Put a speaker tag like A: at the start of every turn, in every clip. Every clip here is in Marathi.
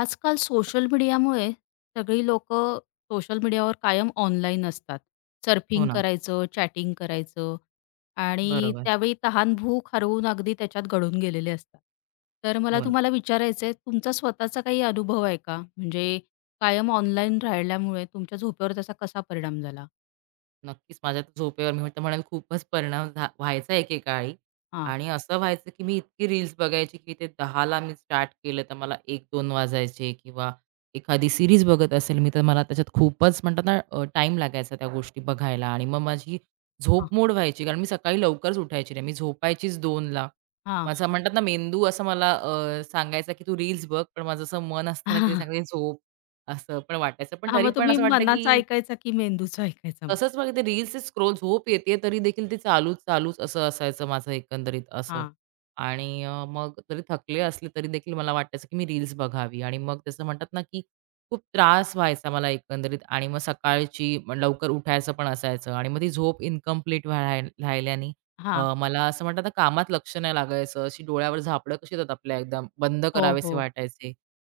A: आजकाल सोशल मीडियामुळे सगळी लोक सोशल मीडियावर कायम ऑनलाईन असतात.
B: हो
A: सर्फिंग
B: ना.
A: करायचं, चॅटिंग करायचं आणि
B: बरोबर.
A: त्यावेळी तहान-भूक हरवून अगदी त्याच्यात गळून गेलेले असतात. तर मला
B: हो ना.
A: तुम्हाला विचारायचं आहे, तुमचा स्वतःचा काही अनुभव आहे का? म्हणजे कायम ऑनलाईन राहिल्यामुळे तुमच्या झोपेवर त्याचा कसा परिणाम झाला?
B: नक्कीच माझ्या तर झोपेवर मी तर म्हणेल खूपच परिणाम व्हायचा एकेकाळी.
A: हां,
B: आणि असं व्हायचं, की मी इतकी रील्स बघायची, की ते दहाला मी स्टार्ट केलं तर मला 1-2 वाजायचे. किंवा एखादी सीरीज बघत असेल मी तर मला त्याच्यात खूपच म्हणतात ना लागायचा त्या गोष्टी बघायला आणि मग माझी
A: हां,
B: झोप मोड व्हायची. कारण मी सकाळी लवकरच उठायची नाही. मी झोपायचीच 2:00ला.
A: हां.
B: माझा म्हणतात ना मेंदू असं मला सांगायचा, की "तू रील्स बघ." पण माझं असं मन असतं की ते सांगायचं, "झोप." असं पण वाटायचं. पण
A: हां,
B: तरी
A: मग
B: पण
A: तुम्ही
B: असं वाटतं,
A: मनाचा
B: की
A: ऐकायचा की मेंदूचा ऐकायचा मग?
B: तसंच मग ते रील्स स्क्रोल झोप येते तरी देखील ते चालूच, चालूच असं असायचं माझं एकंदरीत असं.
A: हां,
B: आणि मग जरी थकले असले तरी देखील मला वाटायचं की मी रील्स बघावी. आणि मग तसं म्हणतात ना की खूप त्रास व्हायचा मला एकंदरीत. आणि मग सकाळची लवकर उठायचं पण असायचं आणि मग ती झोप इन्कम्प्लीट राहिल्याने
A: हां.
B: मला असं म्हणतात ना कामात लक्ष नाही लागायचं. अशी डोळ्यावर झापडं कशी येतात आपल्या एकदम बंद
A: हो,
B: करावेसे
A: हो.
B: वाटायचे.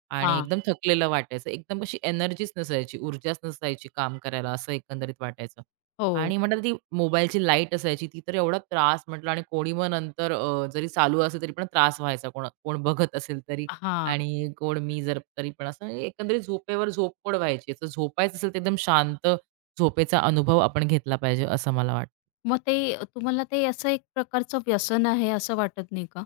B: आणि
A: हां,
B: एकदम थकलेलं वाटायचं. एकदम अशी एनर्जीच नसायची, ऊर्जाच नसायची काम करायला असं एकंदरीत वाटायचं.
A: हो.
B: आणि म्हटलं ती मोबाईलची लाईट असायची ती तर एवढा त्रास म्हटलं. आणि कोणी मग नंतर जरी चालू असेल तरी पण त्रास व्हायचा. कोण कोण बघत असेल तरी
A: हां.
B: आणि कोण मी जर तरी पण असं एकंदरीत झोपेवर झोपमोड व्हायची. तर झोपायचं असेल तर एकदम शांत झोपेचा अनुभव आपण घेतला पाहिजे असं मला वाटतं.
A: मग ते तुम्हाला ते असं एक प्रकारचं व्यसन आहे असं वाटत नाही का?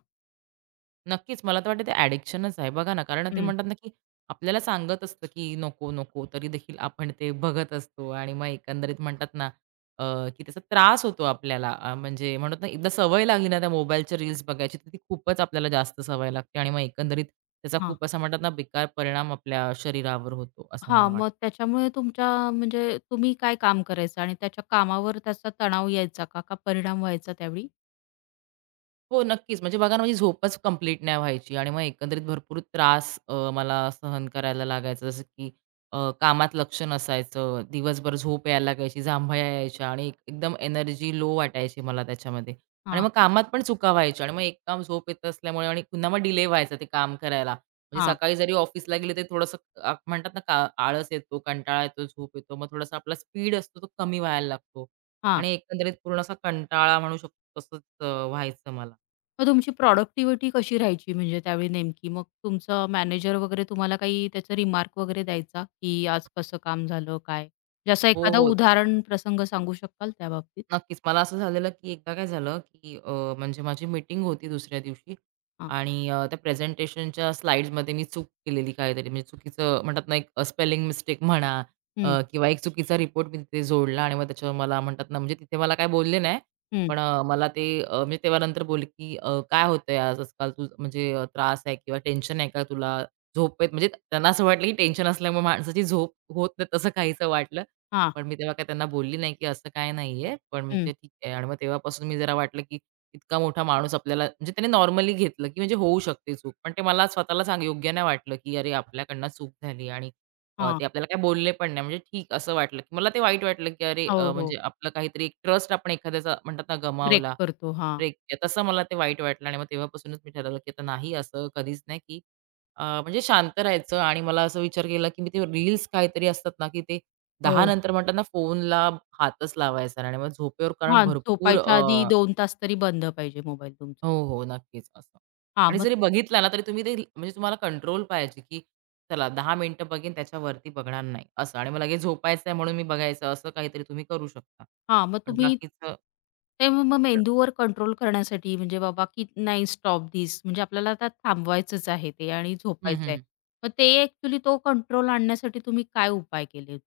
B: नक्कीच. मला तर वाटतं ते ॲडिक्शनच आहे. बघा ना, कारण ते
A: हं.
B: म्हणतात ना, की आपल्याला सांगत असतं, की नको, नको, तरी देखील आपण ते बघत असतो. आणि मग एकंदरीत म्हणतात ना, अ, की त्याचा त्रास होतो आपल्याला. म्हणजे म्हणत ना, एकदा सवय लागली ना त्या मोबाईलच्या रील्स बघायची, तर ती खूपच आपल्याला जास्त सवय लागते. आणि मग एकंदरीत त्याचा
A: हां.
B: खूप असा म्हणतात ना, बेकार परिणाम आपल्या शरीरावर होतो, असं मला
A: हां, मग
B: वाटतं.
A: त्याच्यामुळे तुमच्या म्हणजे तुम्ही काय काम करायचं आणि त्याच्या कामावर त्याचा तणाव यायचा का? का परिणाम व्हायचा त्यावेळी?
B: हो, नक्कीच. म्हणजे बघा ना, माझी झोपच कंप्लीट नाही व्हायची आणि मग एकंदरीत भरपूर त्रास मला सहन करायला लागायचा. जसं की कामात लक्ष नसायचं, दिवसभर झोप यायला लागायची, जांभया यायच्या आणि एकदम एनर्जी लो वाटायची मला त्याच्यामध्ये. आणि
A: हां,
B: मग कामात पण चुका व्हायच्या आणि मग एक काम झोप येत असल्यामुळे आणि पुन्हा मग डिले व्हायचा ते काम करायला. म्हणजे
A: हां.
B: सकाळी जरी ऑफिसला गेले, ते थोडंसं म्हणतात ना, का आळस येतो, कंटाळा येतो, झोप येतो. मग थोडासा आपला स्पीड असतो, तो कमी व्हायला लागतो
A: हां,
B: आणि एकंदरीत पूर्ण असा कंटाळा म्हणू शकतो, तसंच व्हायचं मला.
A: मग तुमची प्रॉडक्टिव्हिटी कशी राहायची म्हणजे त्यावेळी नेमकी? मग तुमचा मॅनेजर वगैरे तुम्हाला काही त्याचा रिमार्क वगैरे द्यायचा, की आज कसं काम झालं, काय? म्हणजे असं
B: हो,
A: एखादं
B: हो.
A: उदाहरण, प्रसंग सांगू शकाल त्याबाबतीत?
B: नक्कीच. मला असं झालेलं, की एकदा काय झालं, की म्हणजे माझी मीटिंग होती दुसऱ्या दिवशी.
A: हां.
B: आणि त्या प्रेझेंटेशनच्या स्लाइड्समध्ये मी चूक केलेली काहीतरी, म्हणजे चुकीचं म्हणतात ना, एक स्पेलिंग मिस्टेक म्हणा
A: हं,
B: किंवा एक चुकीचा रिपोर्ट मी तिथे जोडला. आणि मग त्याच्यावर मला म्हणतात ना, म्हणजे तिथे मला काही बोलले नाही.
A: हं.
B: पण मला ते म्हणजे तेव्हा नंतर बोलले, की "काय होतंय आज आजकाल तुझं म्हणजे त्रास आहे किंवा टेन्शन आहे का तुला? झोप येत" म्हणजे त्यांना असं वाटलं, की टेन्शन असल्यामुळे माणसाची झोप होत नाही, तसं काहीसं वाटलं.
A: हां,
B: पण मी तेव्हा काही त्यांना बोलली नाही, की असं काही नाहीये. पण
A: हं.
B: म्हणजे ठीक आहे. आणि मग तेव्हापासून मी जरा वाटलं, की इतका मोठा माणूस आपल्याला म्हणजे त्याने नॉर्मली घेतलं, की म्हणजे होऊ शकते चूक. पण ते मला स्वतःला सांग योग्य नाही वाटलं, की अरे आपल्याकडनं चूक झाली. आणि
A: हां.
B: ते आपल्याला काही बोलले पण नाही. म्हणजे ठीक असं वाटलं, की मला ते वाईट वाटलं, की अरे
A: हो, हो.
B: म्हणजे आपलं काहीतरी एक ट्रस्ट आपण एखाद्याचा म्हणतात ना
A: ब्रेक
B: गमावला.
A: करतो. हां.
B: ब्रेक. तसं मला ते वाईट वाटलं. आणि मग तेव्हापासूनच मी ठरवलं, की आता नाही असं कधीच नाही, की म्हणजे शांत राहायचं. आणि मला असं विचार केला, की मी ते रील्स काहीतरी असतात ना, की ते 10
A: हो.
B: नंतर म्हणतात ना फोनला हातच लावायचा नाही आणि मग झोपेवर कारण
A: हां,
B: भरपूर
A: झोपायच्या आधी 2 तास तरी बंद पाहिजे मोबाईल तुमचा.
B: हो, हो, नक्कीच असं.
A: हां,
B: आणि
A: मग
B: जरी बघितला ना, तरी तुम्ही ते म्हणजे तुम्हाला कंट्रोल पाहिजे, की चला 10 मिनिटं बघेन त्याच्यावरती बघणार नाही असं. आणि मग लगेच झोपायचंय म्हणून मी बघायचं असं काहीतरी तुम्ही करू शकता.
A: हां, मग
B: पण
A: तुम्ही
B: बाकीचं
A: ते मग मग
B: पण
A: मेंदूवर कंट्रोल करण्यासाठी म्हणजे बाबा की नाही स्टॉप धिस म्हणजे आपल्याला आता थांबवायचंच आहे ते आणि
B: हं,
A: झोपायचं आहे.
B: हं,
A: मग ते ॲक्चुअली तो कंट्रोल आणण्यासाठी तुम्ही काय उपाय केले?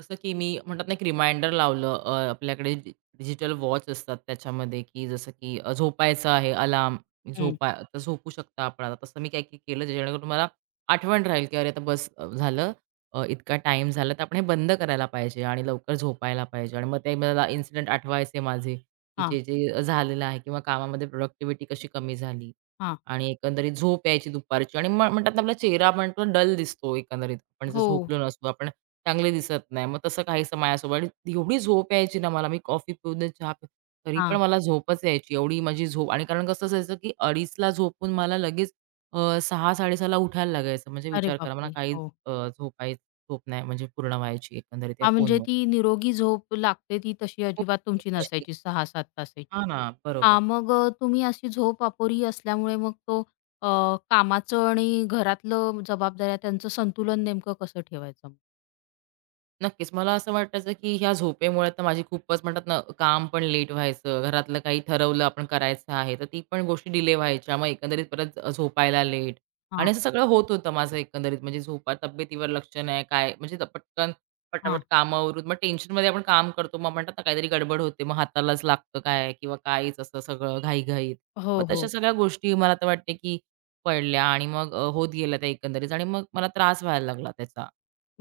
B: जसं की मी म्हणतात ना एक रिमाइंडर लावलं आपल्याकडे डिजिटल वॉच असतात त्याच्यामध्ये, की जसं की झोपायचं आहे अलार्म,
A: हं.
B: झोपा तर झोपू शकता आपण आता. तसं मी काही केलं जेणेकरून मला आठवण राहील, की अरे आता बस झालं, इतका टाइम झाला तर आपण हे बंद करायला पाहिजे आणि लवकर झोपायला पाहिजे. आणि मग ते मला इन्सिडेंट आठवायचे माझे, की
A: हां,
B: जे झालेलं आहे किंवा कामामध्ये प्रोडक्टिव्हिटी कशी कमी झाली
A: हां.
B: आणि एकंदरीत झोप यायची दुपारची. आणि म्हणतात ना आपला चेहरा म्हणतो डल दिसतो एकंदरीत. आपण जर
A: हो.
B: झोपलो नसू, आपण चांगले दिसत नाही. मग तसं काहीसं माझ्यासोबत. आणि एवढी झोप यायची ना मला, मी कॉफी पिऊन, चहा पिऊन, तरी पण
A: हां.
B: मला झोपच यायची. एवढी माझी झोप. आणि कारण कसं असायचं, की 2:30ला झोपून मला लगेच 6:00-6:30ला उठायला लागायचं. म्हणजे
A: अरे
B: विचार करा, मला
A: बापरे!
B: काहीच
A: हो.
B: अ, झोप नाही म्हणजे पूर्ण व्हायची एकंदरीत या
A: हां, म्हणजे
B: फोनमुळे.
A: ती निरोगी झोप लागते ती तशी
B: हो,
A: अजिबात तुमची
B: तशी.
A: नसायची 6-7 तासाची.
B: हां ना,
A: हां,
B: बरोबर.
A: मग तुम्ही अशी झोप अपुरी असल्यामुळे मग तो अ, कामाचं आणि घरातलं जबाबदाऱ्या त्यांचं संतुलन नेमकं कसं ठेवायचं?
B: नक्कीच. मला असं वाटायचं, की ह्या झोपेमुळे तर माझी खूपच म्हणतात ना, काम पण लेट व्हायचं. घरातलं काही ठरवलं आपण करायचं आहे, तर ती पण गोष्टी डिले व्हायच्या. मग एकंदरीत परत झोपायला लेट
A: हां,
B: आणि असं सगळं होत होतं माझं एकंदरीत. म्हणजे झोपा, तब्येतीवर लक्ष नाही, काय म्हणजे पटकन, पटापट
A: हां.
B: कामं मग टेन्शनमध्ये आपण काम करतो. मग म्हणतात ना, काहीतरी गडबड होते. मग हातालाच लागतं काय किंवा काहीच असं सगळं घाईघाईत. मग
A: हो,
B: तशा
A: हो.
B: सगळ्या गोष्टी मला तर वाटते, की पडल्या आणि मग होत गेल्या त्या एकंदरीत. आणि मग मला त्रास व्हायला लागला त्याचा,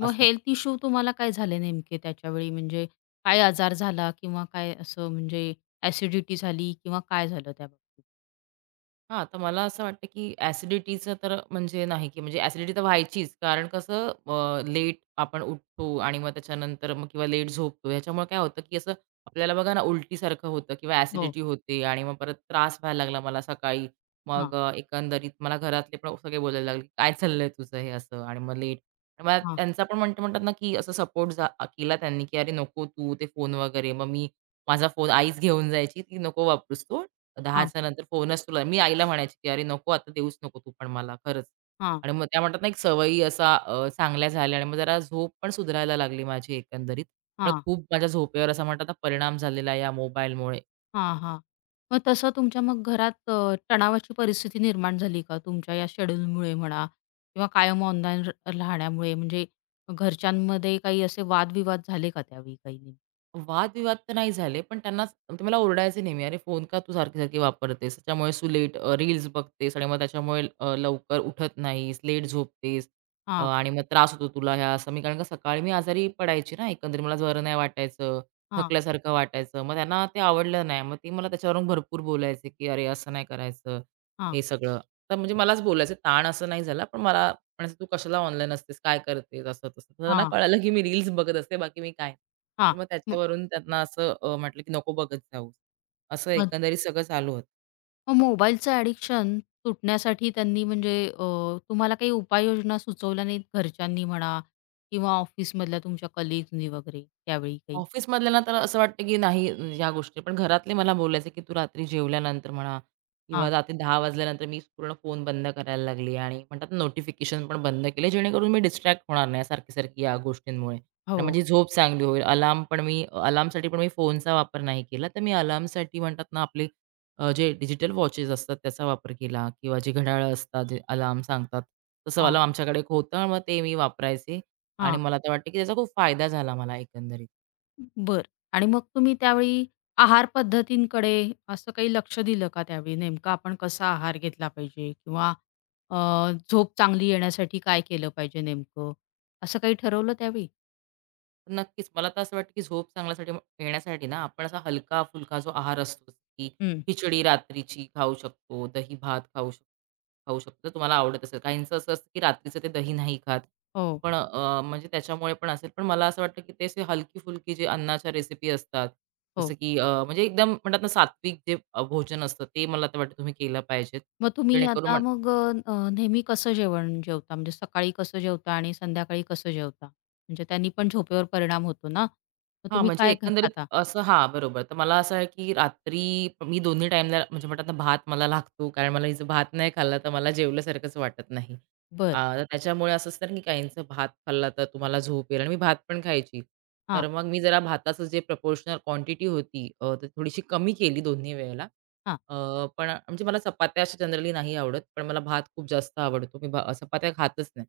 A: मग
B: असं.
A: हेल्थ इश्यू तुम्हाला काय झाले नेमके त्याच्यावेळी? म्हणजे काय आजार झाला किंवा काय असं म्हणजे ॲसिडिटी झाली किंवा काय झालं त्या बाबतीत?
B: हां, तर मला असं वाटतं, की ॲसिडिटीचं तर म्हणजे नाही, की म्हणजे ॲसिडिटी तर व्हायचीच. कारण कसं लेट आपण उठतो आणि मग त्याच्यानंतर मग किंवा लेट झोपतो. ह्याच्यामुळे काय होतं, की असं आपल्याला बघा ना उलटीसारखं होतं किंवा
A: हो.
B: ॲसिडिटी होते आणि मग परत त्रास व्हायला लागला मला सकाळी.
A: हां,
B: मग एकंदरीत मला घरातले पण सगळे बोलायला लागले, "काय चाललंय तुझं हे असं?" आणि मग लेट मग
A: हां,
B: त्यांचा पण म्हणतात ना, की असं सपोर्ट केला त्यांनी, की "अरे नको तू ते फोन वगैरे." मग मी माझा फोन आईच घेऊन जायची, "ती नको वापरूस तू
A: हां,
B: 10च्या नंतर फोनच तुला मी आईला म्हणायची, की "अरे नको आता देऊच नको तू पण मला खरंच."
A: हां,
B: आणि मग त्या म्हणतात ना, एक सवयी असा चांगल्या झाल्या. आणि मग जरा झोप पण सुधारायला लागली माझी एकंदरीत. पण
A: हां.
B: खूप माझ्या झोपेवर असा म्हणतात ना, परिणाम झालेला आहे या मोबाईलमुळे.
A: हां, हां. मग तसं तुमच्या मग घरात तणावाची परिस्थिती निर्माण झाली का तुमच्या या शेड्यूलमुळे म्हणा किंवा कायम ऑनलाईन राहण्यामुळे? म्हणजे घरच्यांमध्ये काही असे वादविवाद झाले का त्यावेळी काही नेमके?
B: वादविवाद तर नाही झाले, पण त्यांनाच ते मला ओरडायचे नेहमी, "अरे फोन का तू सारखी-सारखी वापरतेस? त्याच्यामुळे तू लेट रील्स बघतेस आणि मग त्याच्यामुळे लवकर उठत नाहीस, लेट झोपतेस
A: हां,
B: आणि मग त्रास होतो तुला ह्या." असं मी कारण का सकाळी मी आजारी पडायची ना एकंदरीत. मला बरं नाही वाटायचं,
A: हां,
B: थकल्यासारखं वाटायचं. मग त्यांना ते आवडलं नाही. मग ते मला त्याच्यावरून भरपूर बोलायचे, की "अरे असं नाही करायचं."
A: हां,
B: हे सगळं. तर म्हणजे मलाच बोलायचं. ताण असं नाही झाला, पण मला म्हणायचं, "तू कशाला ऑनलाईन असतेस? काय करतेस?" असं-तसं. तर त्यांना
A: हां,
B: कळालं की मी रील्स बघत असते, बाकी मी काय तर
A: हां.
B: मग
A: मग
B: त्याच्यावरून त्यांना असं म्हटलं की नको बघत जाऊस. असं
A: मग
B: एकंदरीत सगळं चालू होतं.
A: मग मोबाईलचं ॲडिक्शन तुटण्यासाठी त्यांनी म्हणजे तुम्हाला काही उपाययोजना सुचवल्या नाहीत घरच्यांनी म्हणा किंवा ऑफिसमधल्या तुमच्या कलीग्सनी वगैरे त्यावेळी काही?
B: ऑफिसमधल्यांना तर असं वाटतं, की नाही ह्या गोष्टी. पण घरातले मला बोलायचे, की "तू रात्री जेवल्यानंतर म्हणा किंवा
A: हां.
B: रात्री 10 वाजल्यानंतर मी पूर्ण फोन बंद करायला लागली" आणि म्हणतात ना नोटिफिकेशन पण बंद केले, जेणेकरून मी डिस्ट्रॅक्ट होणार नाही सारखी-सारखी या गोष्टींमुळे आणि
A: हो.
B: माझी झोप चांगली होईल. अलार्म पण मी अलार्मसाठी पण मी फोनचा वापर नाही केला. तर मी अलार्मसाठी म्हणतात ना आपले जे डिजिटल वॉचेस असतात त्याचा वापर केला किंवा जे घड्याळं असतात, जे अलार्म सांगतात, तसं
A: हां,
B: मला आमच्याकडे एक होतं. मग ते मी वापरायचे. आणि मला तर वाटतं, की त्याचा खूप फायदा झाला मला एकंदरीत.
A: बरं. आणि मग तुम्ही त्यावेळी आहार पद्धतींकडे असं काही लक्ष दिलं का त्यावेळी? नेमका आपण कसा आहार घेतला पाहिजे किंवा अ, झोप चांगली येण्यासाठी काय केलं पाहिजे नेमकं? असं काही ठरवलं त्यावेळी?
B: तर नक्कीच. मला तर असं वाटतं, की झोप चांगल्यासाठी येण्यासाठी ना, आपण असा हलका-फुलका जो आहार असतो, की
A: हं.
B: खिचडी रात्रीची खाऊ शकतो, दही-भात खाऊ शकतो खाऊ शकतो. जर तुम्हाला आवडत असेल. काहींचं असं असतं, की रात्रीचं ते दही नाही खात.
A: हो,
B: पण म्हणजे त्याच्यामुळे पण असेल. पण मला असं वाटतं, की ते असे हलकी-फुलकी जे अन्नाच्या रेसिपी असतात,
A: हो.
B: जसं की म्हणजे एकदम म्हणतात ना, सात्विक जे भोजन असतं, ते मला तर वाटतं तुम्ही केलं पाहिजेत.
A: मग तुम्ही
B: जेणेकरून
A: आता
B: म्हण
A: मग नेहमी कसं जेवण जेवता? म्हणजे सकाळी कसं जेवता आणि संध्याकाळी कसं जेवता? म्हणजे त्यांनी पण झोपेवर परिणाम होतो ना? मग
B: हां,
A: तुम्ही
B: म्हणजे
A: काय
B: एकंदरीत
A: खाता?
B: असं हां, बरोबर. तर मला असं आहे, की रात्री मी दोन्ही टाईमला म्हणजे म्हणतात ना, भात मला लागतो, कारण मला हिचं भात नाही खाल्ला, तर मला जेवल्यासारखंच वाटत नाही.
A: बरं.
B: तर त्याच्यामुळे असं असतं ना, की काहींचं भात खाल्ला तर तुम्हाला झोप येईल आणि मी भात पण खायची.
A: हां,
B: तर मग मी जरा भाताचं जे प्रपोर्शनल क्वांटिटी होती ती थोडीशी कमी केली दोन्ही वेळेला.
A: हां.
B: पण म्हणजे मला चपात्या अशा जनरली नाही आवडत, पण मला भात खूप जास्त आवडतो. मी चपात्या खातच नाही.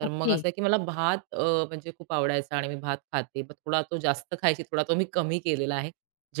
B: तर मग
A: ओके.
B: असं आहे, की मला भात म्हणजे खूप आवडायचा आणि मी भात खाते. पण थोडा तो जास्त खायची, थोडा तो मी कमी केलेला आहे.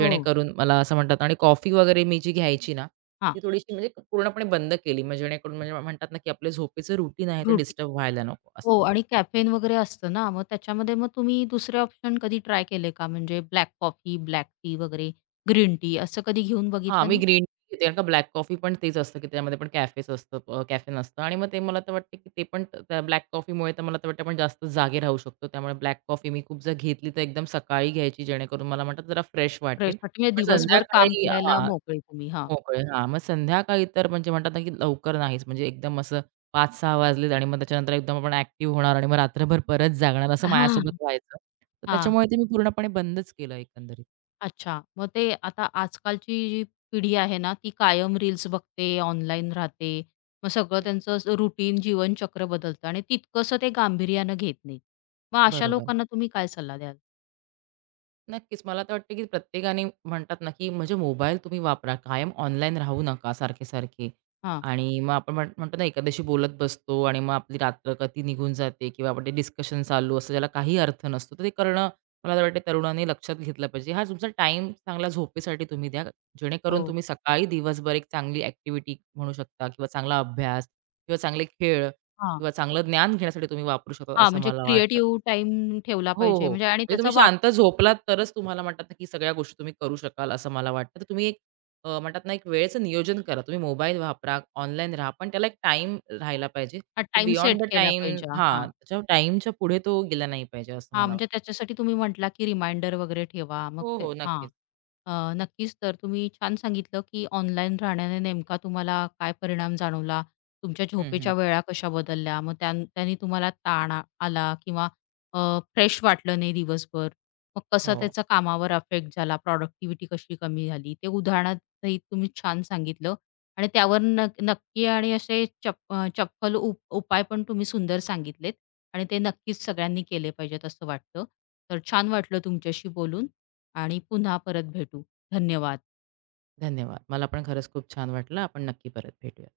A: हो.
B: मला असं म्हणतात. आणि कॉफी वगैरे मी जी घ्यायची ना,
A: हां.
B: ती थोडीशी म्हणजे पूर्णपणे बंद केली. मग जेणेकरून म्हणजे म्हणतात ना, की आपले झोपेचं रुटीन आहे ते डिस्टर्ब व्हायला नको असं.
A: हो आणि कॅफेन वगैरे असतं ना, मग त्याच्यामध्ये मग तुम्ही दुसरे ऑप्शन कधी ट्राय केले का? म्हणजे ब्लॅक कॉफी, ब्लॅक टी वगैरे, ग्रीन टी असं कधी घेऊन
B: हां,
A: बघितलं
B: मी
A: नाही?
B: ग्रीन टी घेते, कारण का ब्लॅक कॉफी पण तेच असतं, की त्यामध्ये पण कॅफेच असतं कॅफेन. आणि मग ते मला तर वाटतं, की ते पण त्या ब्लॅक कॉफीमुळे तर मला तर वाटतं आपण जास्त जागे राहू शकतो. त्यामुळे ब्लॅक कॉफी मी खूप जर घेतली, तर एकदम सकाळी घ्यायची, जेणेकरून मला म्हणतात जरा फ्रेश वाटेल.
A: फ्रेशसाठी म्हणजे
B: पण
A: दिवसभर काम
B: संध्याकाळी
A: करायला
B: हां,
A: मोकळे तुम्ही. हां.
B: मोकळे हां, मग संध्याकाळी तर म्हणजे म्हणतात ना, की लवकर नाहीच, म्हणजे एकदम असं 5-6 वाजलेत आणि मग त्याच्यानंतर एकदम आपण ॲक्टिव्ह होणार आणि मग रात्रभर परत जागणार, असं
A: हां.
B: माझ्यासोबत व्हायचं. तर
A: हां.
B: त्याच्यामुळे ते मी पूर्णपणे बंदच केलं एकंदरीत.
A: अच्छा. मग ते आता आजकालची जी पिढी आहे ना, ती कायम रील्स बघते, ऑनलाईन राहते. मग सगळं
B: हं.
A: त्यांचं रुटीन जीवनचक्र बदलतं आणि तितकंसं ते गांभीर्यानं घेत नाहीत. मग अशा
B: बरोबर.
A: लोकांना तुम्ही काय सल्ला द्याल?
B: नक्कीच. मला तर वाटतं, की प्रत्येकाने म्हणतात ना, की म्हणजे मोबाईल तुम्ही वापरा. कायम ऑनलाईन राहू नका सारखे-सारखे.
A: हां.
B: आणि मग आपण म्हणतो ना, एखाद्याशी बोलत बसतो आणि मग आपली रात्र कधी निघून जाते किंवा आपण ते डिस्कशन चालू असतं, ज्याला काही अर्थ नसतो. तर ते करणं मला तर वाटतं तरुणांनी लक्षात घेतलं पाहिजे. हा तुमचा टाईम चांगला झोपेसाठी तुम्ही द्या. जेणेकरून
A: हो.
B: तुम्ही सकाळी दिवसभर एक चांगली ॲक्टिव्हिटी म्हणू शकता किंवा चांगला अभ्यास किंवा चांगले खेळ किंवा चांगलं ज्ञान घेण्यासाठी तुम्ही वापरू शकता,
A: हां,
B: असं
A: म्हणजे
B: मला वाटतं.
A: क्रिएटिव्ह टाइम ठेवला
B: हो,
A: पाहिजे
B: हो.
A: म्हणजे आणि
B: म्हणजे
A: त्याचा
B: तुम्ही
A: वाप
B: शांत झोपलात तरच तुम्हाला म्हणतात ना, की सगळ्या गोष्टी तुम्ही करू शकाल असं मला वाटतं. तर तुम्ही एक म्हणतात ना, एक वेळेचं नियोजन करा. तुम्ही मोबाईल वापरा, ऑनलाईन राहा, पण त्याला एक टाईम राहिला पाहिजे. तो
A: टाइम
B: बियॉन्ड
A: सेट
B: द
A: केला
B: टाईम
A: पाहिजे. हां.
B: हां, त्याच्या टाईमच्या पुढे तो गेला नाही पाहिजे असं
A: हां,
B: मला वाटतं.
A: म्हणजे त्याच्यासाठी तुम्ही म्हटला, की रिमाइंडर वगैरे ठेवा. मग
B: हो,
A: ते
B: हो.
A: हां.
B: नक्कीच.
A: नक्कीच तर तुम्ही छान सांगितलं, की ऑनलाईन राहण्याने नेमका तुम्हाला काय परिणाम जाणवला? तुमच्या
B: हं, हं.
A: झोपेच्या वेळा कशा बदलल्या? मग त्यानी तुम्हाला ताण आ आला किंवा अ, फ्रेश वाटलं नाही दिवसभर. मग कसं
B: हो.
A: त्याचा कामावर अफेक्ट झाला? प्रॉडक्टिव्हिटी कशी कमी झाली? ते उदाहरणासहित तुम्ही छान सांगितलं आणि त्यावर नक्की आणि असे चपखल उपाय पण तुम्ही सुंदर सांगितलेत. आणि ते नक्कीच सगळ्यांनी केले पाहिजेत असं वाटतं. तर छान वाटलं तुमच्याशी बोलून आणि पुन्हा परत भेटू. धन्यवाद.
B: धन्यवाद. मला पण खरंच खूप छान वाटलं. आपण नक्की परत भेटूया.